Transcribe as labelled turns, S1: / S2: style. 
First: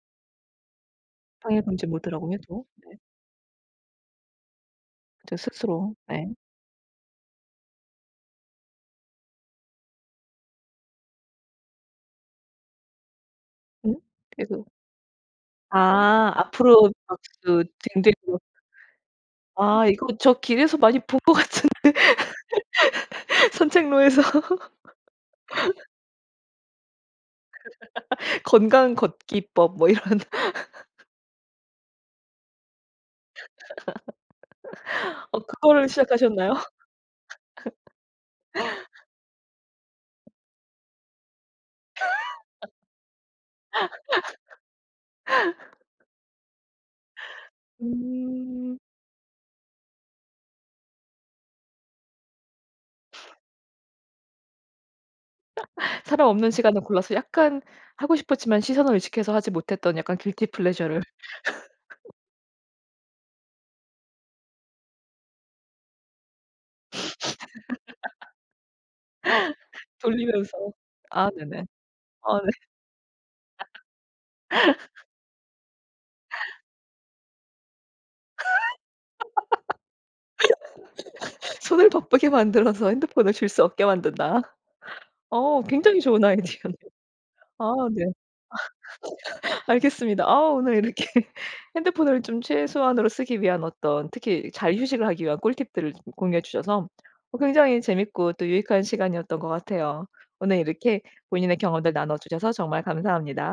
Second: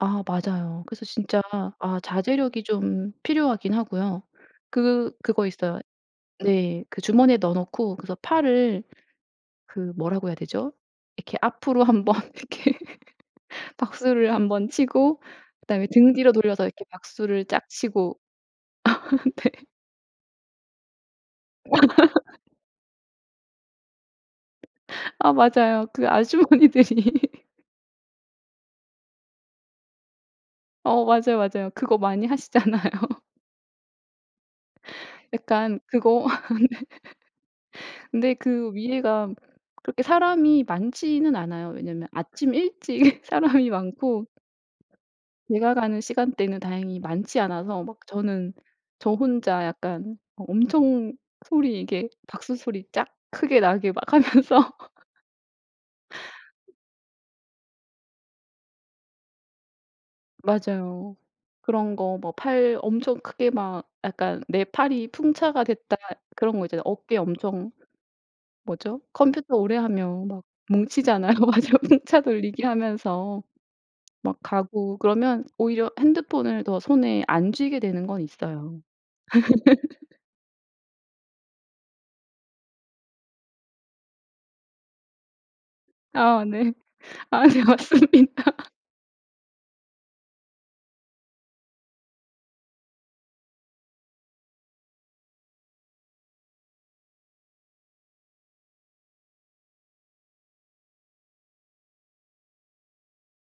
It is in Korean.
S1: 아 맞아요. 그래서 진짜
S2: 방해금지
S1: 아
S2: 모드라고
S1: 자제력이
S2: 해도. 네.
S1: 좀 필요하긴 하고요. 그
S2: 저
S1: 그거 있어요.
S2: 스스로. 네.
S1: 네. 그 주머니에 넣어놓고 그래서 팔을 그 뭐라고 해야 되죠? 이렇게 앞으로 1 번 이렇게
S2: 음.
S1: 박수를 1
S2: 그리고
S1: 번 치고 그다음에 등 뒤로
S2: 아
S1: 돌려서 이렇게
S2: 앞으로
S1: 박수를
S2: 박수
S1: 짝
S2: 등
S1: 치고
S2: 뒤로
S1: 네.
S2: 아 이거 저 길에서 많이 본 것 같은데. 산책로에서.
S1: 아 맞아요. 그 아주머니들이
S2: 건강걷기법 뭐 이런.
S1: 어 맞아요, 맞아요. 그거 많이 하시잖아요.
S2: 어
S1: 약간
S2: 그거를
S1: 그거 아 네.
S2: 시작하셨나요?
S1: 근데 그 위에가 그렇게 사람이 많지는 않아요. 왜냐면 아침 일찍 사람이 많고 내가 가는 시간대는 다행히 많지 않아서 막 저는
S2: 음.
S1: 저 혼자 약간 어 엄청 소리 이게 박수 소리 짝 크게 나게 막 하면서
S2: 사람 없는 시간을 골라서 약간 하고 싶었지만 시선을 의식해서 하지 못했던 약간 길티 플레저를.
S1: 맞아요. 그런 거 뭐 팔 엄청 크게 막 약간 '내 팔이 풍차가 됐다.' 그런 거 있잖아요. 어깨 엄청 뭐죠? 컴퓨터 오래 하면 막
S2: 돌리면서. 아
S1: 뭉치잖아요.
S2: 네네.
S1: 맞아요. 풍차
S2: 아 네.
S1: 돌리기 하면서 막 가고 그러면 오히려 핸드폰을 더 손에 안 쥐게 되는 건 있어요.
S2: 손을 바쁘게 만들어서 핸드폰을 쥘 수 없게 만든다. 어 굉장히 좋은
S1: 아 네.
S2: 아이디어네요.
S1: 아 네.
S2: 아 네.
S1: 맞습니다.
S2: 알겠습니다. 아 오늘 이렇게 핸드폰을 좀 최소한으로 쓰기 위한 어떤 특히 잘 휴식을 하기 위한 꿀팁들을 좀 공유해 주셔서 어 굉장히 재밌고 또 유익한 시간이었던 것 같아요. 오늘 이렇게 본인의 경험들 나눠주셔서 정말 감사합니다.